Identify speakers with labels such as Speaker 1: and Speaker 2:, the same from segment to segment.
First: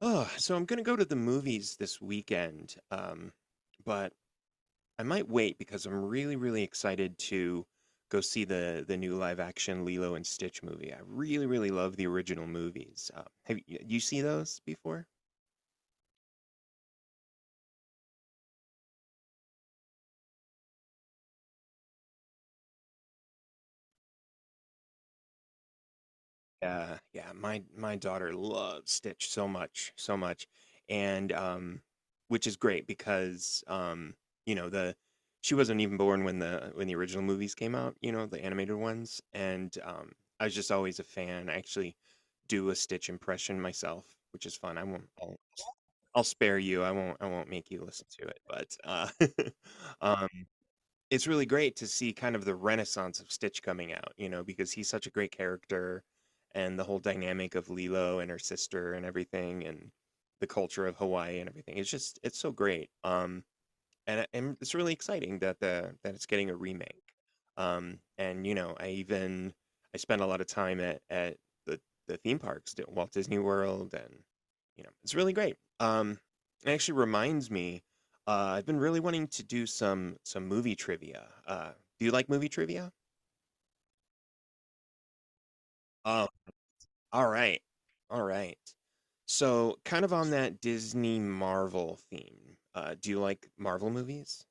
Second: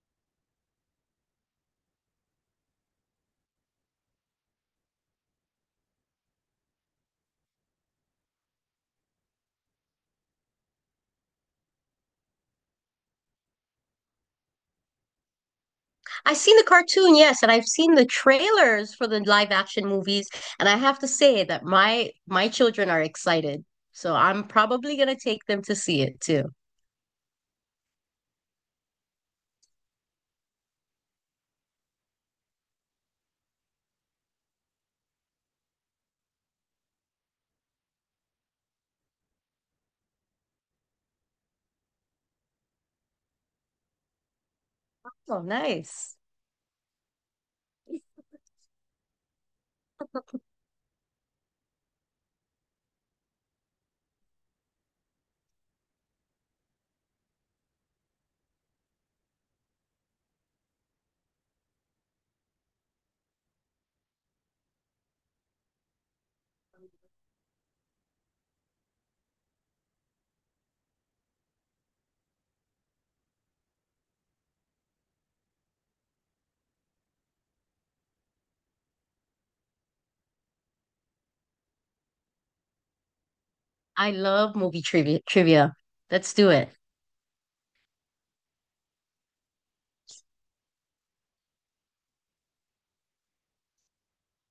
Speaker 1: Oh, so I'm gonna go to the movies this weekend, but I might wait because I'm really, really excited to go see the new live action Lilo and Stitch movie. I really, really love the original movies. Have you see those before?
Speaker 2: I've seen the cartoon, yes, and I've seen the trailers for the live action movies, and I have to say that my children are excited. So I'm probably gonna take them to see it too.
Speaker 1: Yeah, yeah. My daughter loves Stitch so much, so much, and which is great because you know, the she wasn't even born when the original movies came out, you know, the animated ones, and I was just always a fan. I actually do a Stitch impression myself, which is fun. I won't.
Speaker 2: Oh, nice.
Speaker 1: I'll spare you. I won't. I won't make you listen to it. But uh, it's really great to see kind of the renaissance of Stitch coming out, you know, because he's such a great character, and the whole dynamic of Lilo and her sister and everything, and the culture of Hawaii and everything. It's just it's so great. And it's really exciting that the that it's getting a remake. And you know, I spent a lot of time at the the theme parks, the Walt Disney World, and you know, it's really great. It actually reminds me, uh, I've been really wanting to do some movie trivia. Do you like movie trivia?
Speaker 2: I love movie trivia.
Speaker 1: Oh,
Speaker 2: Let's do it.
Speaker 1: all right, all right. So, kind of on that Disney Marvel theme, do you like Marvel movies?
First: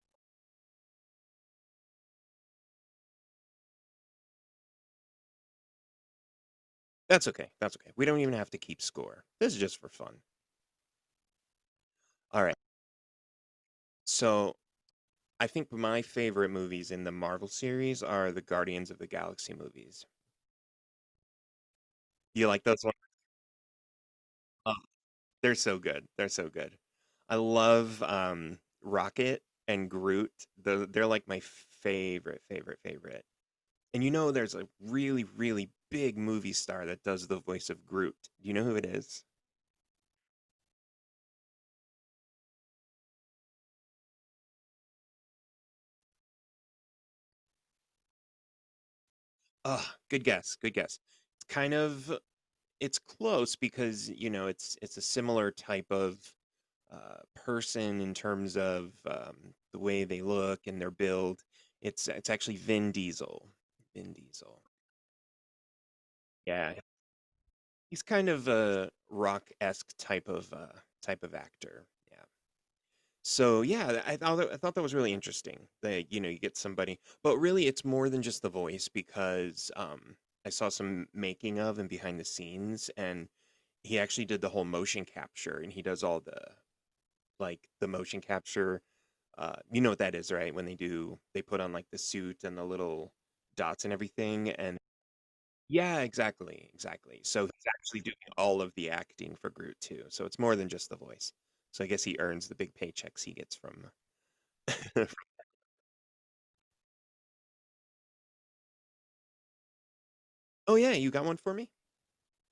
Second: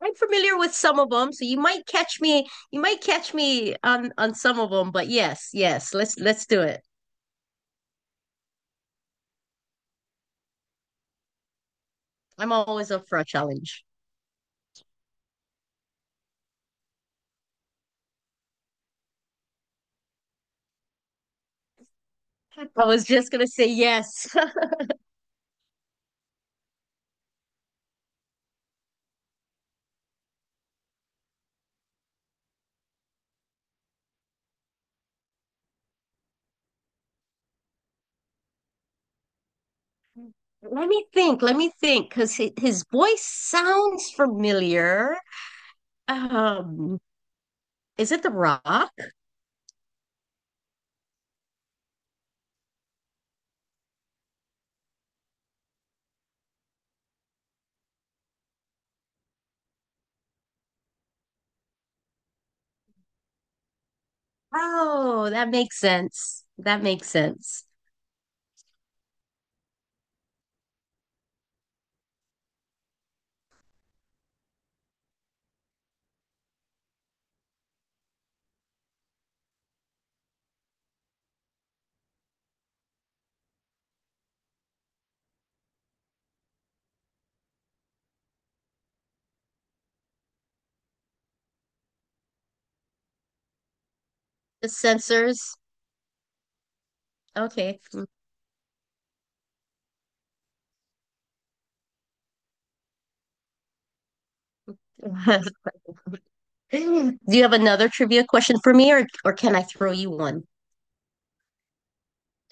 Speaker 2: I'm familiar with some of them, so you might catch me on some of them, but yes, yes, let's do it.
Speaker 1: That's okay, that's okay. We don't even have to keep score. This is just for fun.
Speaker 2: I'm
Speaker 1: Alright,
Speaker 2: always up for a challenge.
Speaker 1: so I think my favorite movies in the Marvel series are the Guardians of the Galaxy movies. You like those
Speaker 2: I
Speaker 1: ones?
Speaker 2: was just gonna say yes.
Speaker 1: Oh, they're so good, they're so good. I love, Rocket and Groot. Tho They're like my favorite, favorite, favorite. And you know there's a really, really big movie star that does the voice of Groot. Do you know who it is?
Speaker 2: Let me think. Let me think, because his voice sounds familiar. Um, is it The Rock?
Speaker 1: Ugh, good guess, good guess. It's kind of It's close because, you know, it's a similar type of person in terms of the way they look and their build. It's actually Vin Diesel. Vin Diesel.
Speaker 2: Oh, that makes sense.
Speaker 1: Yeah,
Speaker 2: That makes sense.
Speaker 1: he's kind of a rock-esque type of type of actor. Yeah. So yeah, I thought that was really interesting. That you know you get somebody, but really it's more than just the voice because I saw some making of and behind the scenes, and he actually did the whole motion capture, and he does all the motion capture. You know what that is, right? When they put on like the suit and the little dots and everything.
Speaker 2: The
Speaker 1: And
Speaker 2: sensors.
Speaker 1: yeah, exactly, exactly. So he's
Speaker 2: Okay.
Speaker 1: actually doing all of the acting for Groot too, so it's more than just the voice, so I guess he earns the big paychecks he gets from
Speaker 2: Do you have another trivia question for me, or can I throw you one?
Speaker 1: Oh yeah, you got one for me?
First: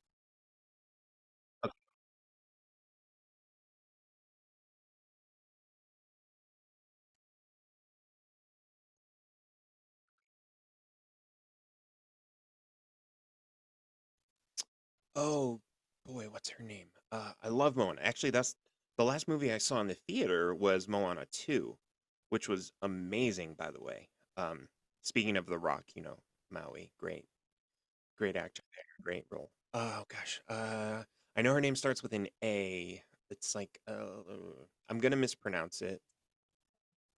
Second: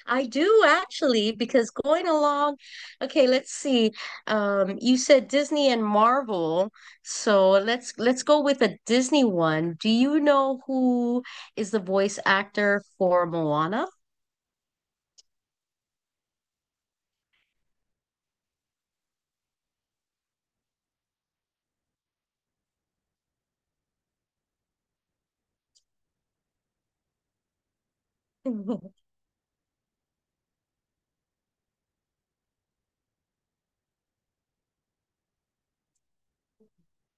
Speaker 2: I do actually, because going along, okay, let's see. You said Disney and Marvel, so let's go with a Disney one. Do you know who is the voice actor for Moana?
Speaker 1: Oh, boy, what's her name? I love Moana. Actually, that's the last movie I saw in the theater was Moana 2, which was amazing, by the way. Um, Speaking of The Rock, you know, Maui, great, great actor there, great role. Oh gosh, I know her name starts with an A. It's like I'm gonna mispronounce it.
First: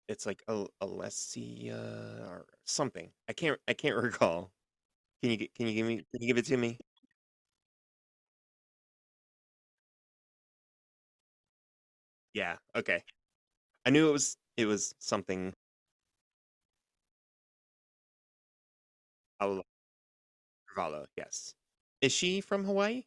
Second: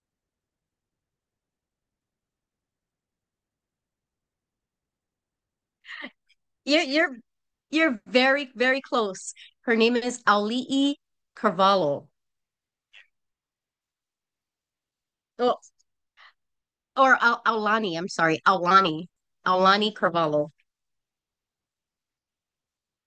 Speaker 1: It's like Alessia or something. I can't recall. Can you give it to me?
Speaker 2: You're you're you're very very close. Her name is Aulii Carvalho,
Speaker 1: Yeah, okay. I knew it was something.
Speaker 2: or, or Al Aulani. I'm sorry, Aulani,
Speaker 1: Paula
Speaker 2: Aulani Carvalho.
Speaker 1: Carvalho, yes. Is she from Hawaii?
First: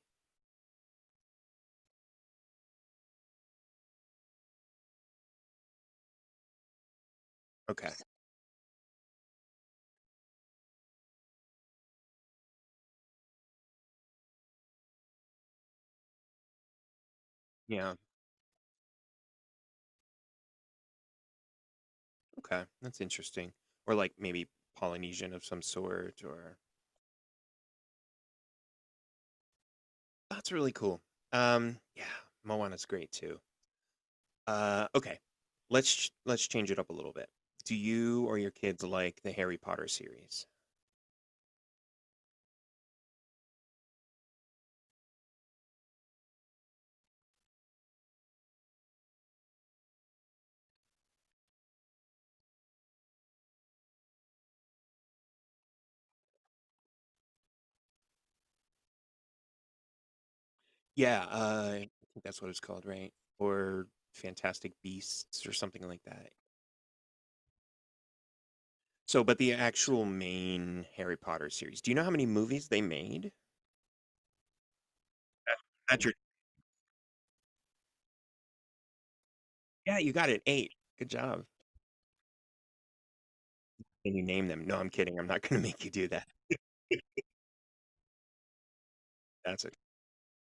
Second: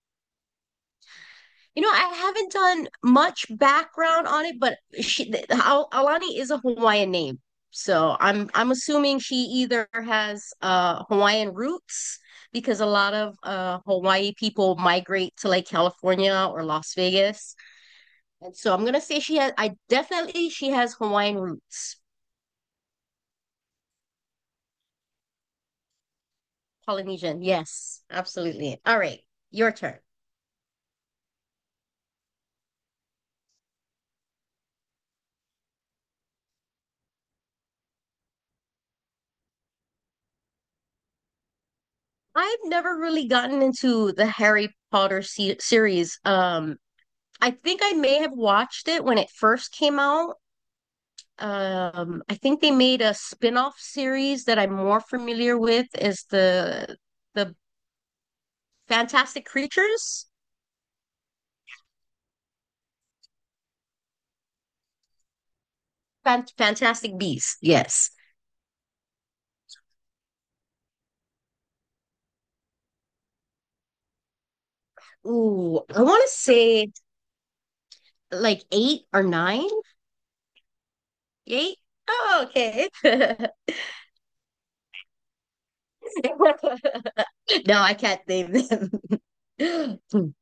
Speaker 2: You know, I haven't done much background on it, but she Al Aulani is a Hawaiian name,
Speaker 1: Okay.
Speaker 2: so I'm assuming she either has Hawaiian roots because a lot of Hawaii people migrate to like California or Las Vegas.
Speaker 1: Yeah,
Speaker 2: And so I'm gonna say she has, I definitely she has Hawaiian roots.
Speaker 1: okay, that's interesting. Or, like, maybe Polynesian of some sort, or
Speaker 2: Polynesian. Yes, absolutely. All right, your turn.
Speaker 1: that's really cool. Yeah, Moana's great too. Okay, let's change it up a little bit. Do you or your kids like the Harry Potter series?
Speaker 2: I've never really gotten into the Harry Potter series. I think I may have watched it when it first came out. I think they made a spin-off series that I'm more familiar with is the Fantastic Creatures,
Speaker 1: Yeah, I think that's what it's called, right? Or Fantastic Beasts or something like that.
Speaker 2: Fantastic Beasts. Yes.
Speaker 1: So, but the actual main Harry Potter series, do you know how many movies they made? That
Speaker 2: Ooh, I
Speaker 1: that
Speaker 2: want to say like eight or nine,
Speaker 1: Yeah, you got it. 8. Good job.
Speaker 2: eight. Oh, okay.
Speaker 1: Can you name them? No, I'm kidding. I'm not gonna make you do that.
Speaker 2: No, I can't name them.
Speaker 1: That's it.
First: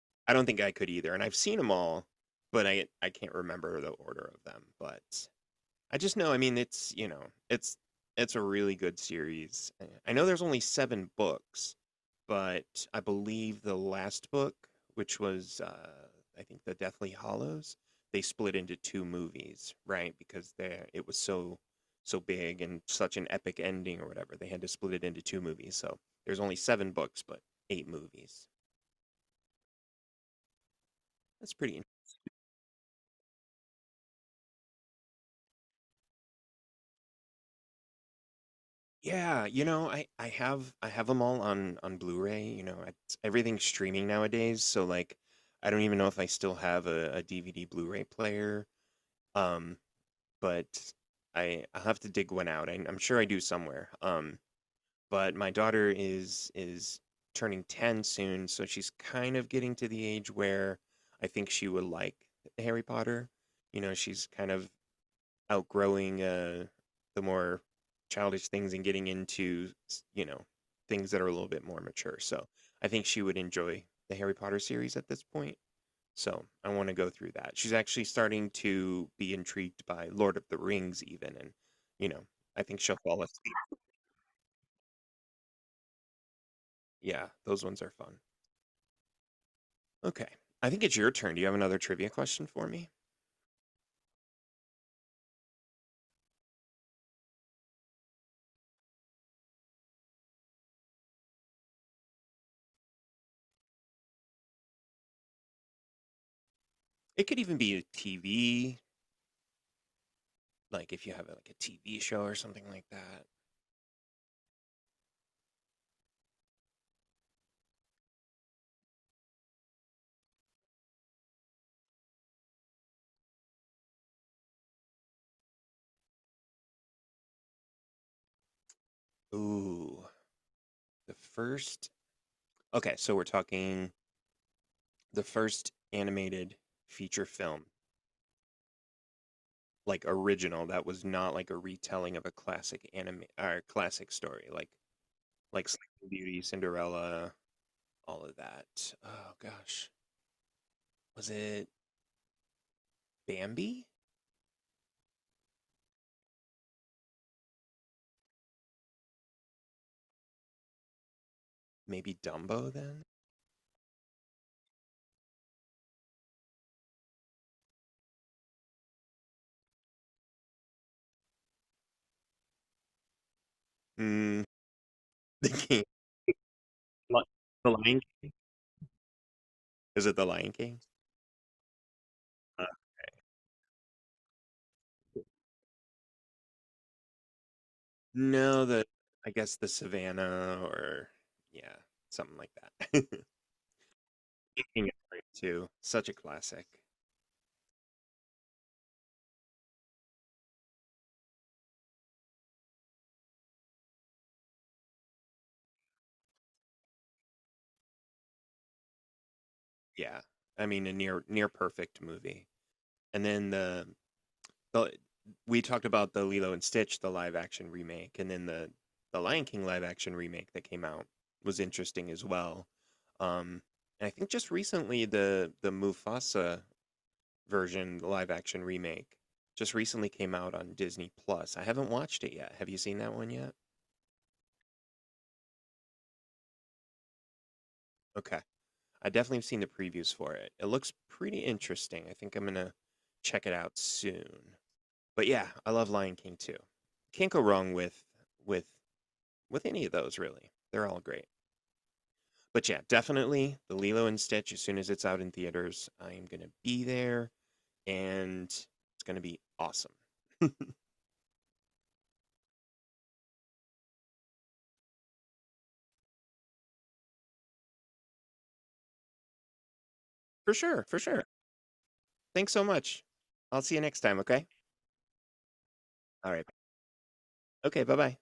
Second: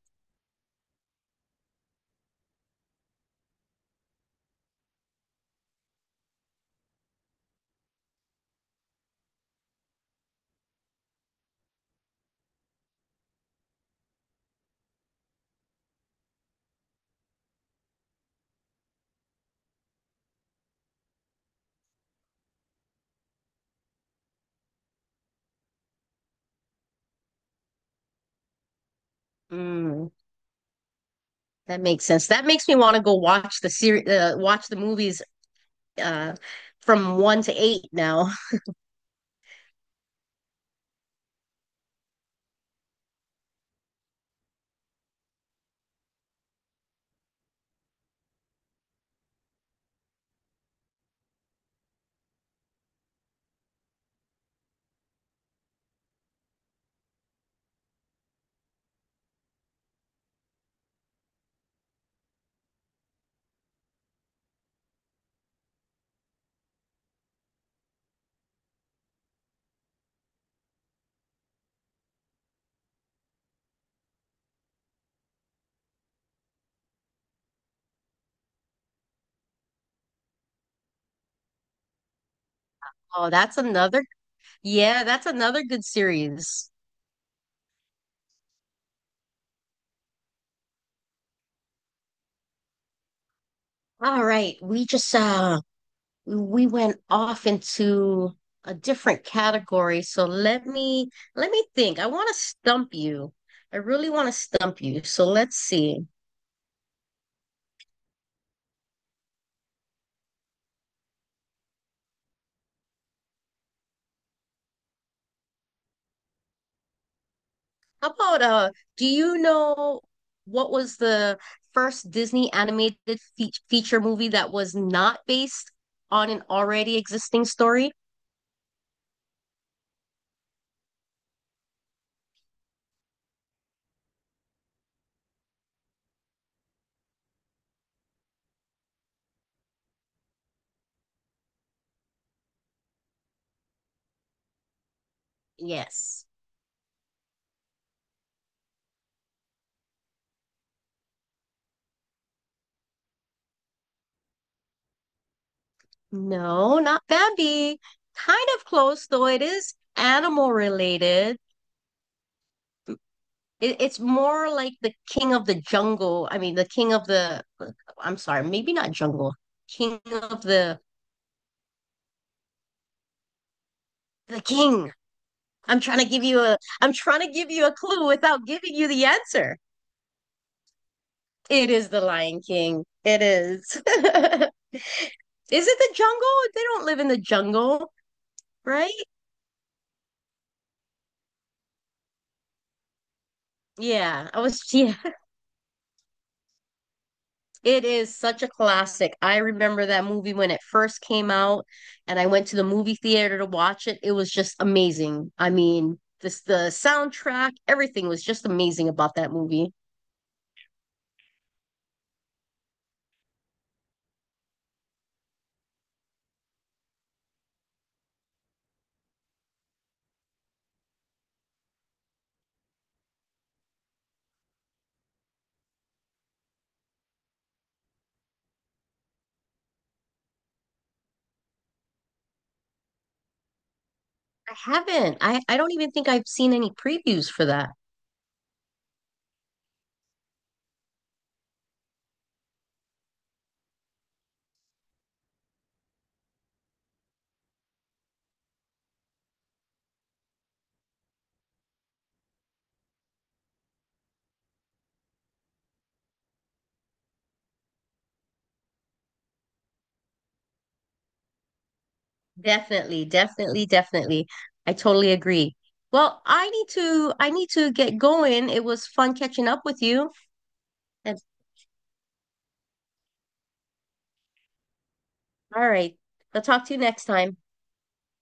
Speaker 1: I don't think I could either, and I've seen them all, but I can't remember the order of them, but I just know, I mean, it's, you know, it's it's a really good series. Eh, I know there's only 7 books, but I believe the last book, which was I think the Deathly Hallows, they split into two movies, right? Because there it was so so big and such an epic ending or whatever. They had to split it into two movies. So there's only seven books, but eight movies.
Speaker 2: Mm,
Speaker 1: That's pretty.
Speaker 2: that makes sense. That makes me want to go watch the series, watch the movies uh, from one to eight now.
Speaker 1: Yeah, you know, I have them all on Blu-ray. You know, it's, everything's streaming nowadays, so like I don't even know if I still have a, DVD Blu-ray player. Um, but I I'll have to dig one out. I, I'm sure I do somewhere. But my daughter is turning 10 soon, so she's kind of getting to the age where I think she would like Harry Potter. You know, she's kind of outgrowing the more childish things and getting into, you know, things that are a little bit more mature. So I think she would enjoy the Harry Potter series at this point. So I want to go through that. She's actually starting to be intrigued by Lord of the Rings, even. And, you know, I think she'll fall
Speaker 2: Oh,
Speaker 1: asleep.
Speaker 2: that's another. Yeah, that's another good series.
Speaker 1: Yeah, those ones are fun. Okay. I think it's your turn. Do you have another trivia question for me?
Speaker 2: All right, we just we went off into a different category. So let me think. I want to stump you. I really want to stump you. So let's see.
Speaker 1: It could even be a TV, like if you have like a TV show or something like that.
Speaker 2: How about do you know what was the first Disney animated fe feature movie that was not based on an already existing story?
Speaker 1: Ooh, the first. Okay, so we're talking the first animated feature film, like original, that was not like a retelling of a classic anime or classic story. Like Sleeping
Speaker 2: Yes.
Speaker 1: Beauty, Cinderella, all of that. Oh gosh, was it Bambi?
Speaker 2: No, not Bambi. Kind of close, though it is animal related.
Speaker 1: Maybe Dumbo then?
Speaker 2: It's more like the King of the Jungle. I mean, the King of the, I'm sorry, maybe not jungle. King of the
Speaker 1: Mm,
Speaker 2: King.
Speaker 1: the
Speaker 2: I'm
Speaker 1: King,
Speaker 2: trying to give you a, I'm trying
Speaker 1: Li-
Speaker 2: to give you
Speaker 1: the
Speaker 2: a
Speaker 1: Lion
Speaker 2: clue
Speaker 1: King.
Speaker 2: without giving you the answer.
Speaker 1: Is it the Lion King?
Speaker 2: It is the Lion
Speaker 1: Uh,
Speaker 2: King. It is. Is it the jungle? They don't live in the jungle,
Speaker 1: no, the
Speaker 2: right?
Speaker 1: I guess the Savannah or yeah, something like that.
Speaker 2: Yeah, I was,
Speaker 1: King is
Speaker 2: yeah.
Speaker 1: great too. Such a classic.
Speaker 2: It is such a classic. I remember that movie when it first came out, and I went to the movie theater to watch it. It was just amazing. I mean, this the soundtrack, everything was just amazing about that movie.
Speaker 1: Yeah, I mean a near perfect movie. And then the we talked about the Lilo and Stitch, the live action remake, and then the Lion King live action remake that came out was interesting as well. Um, and I think just recently the Mufasa version, the live action remake, just recently came out on Disney Plus. I haven't watched it yet. Have you seen that one yet?
Speaker 2: I haven't. I don't even think I've seen any previews for that.
Speaker 1: Okay, I definitely have seen the previews for it. It looks pretty interesting. I think I'm gonna check it out soon. But yeah, I love Lion King too. Can't go wrong with with with any of those really. They're all great. But yeah, definitely the Lilo and Stitch. As soon as it's out in theaters, I am gonna be there, and it's gonna be awesome.
Speaker 2: Definitely, definitely, definitely. I totally agree. Well, I need to get going. It was fun catching up with you.
Speaker 1: For sure, for
Speaker 2: And
Speaker 1: sure. Thanks so much. I'll see you next time. Okay.
Speaker 2: all right.
Speaker 1: All
Speaker 2: I'll
Speaker 1: right.
Speaker 2: talk to you next time.
Speaker 1: Okay. Bye bye.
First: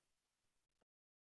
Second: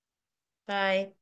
Speaker 2: Bye.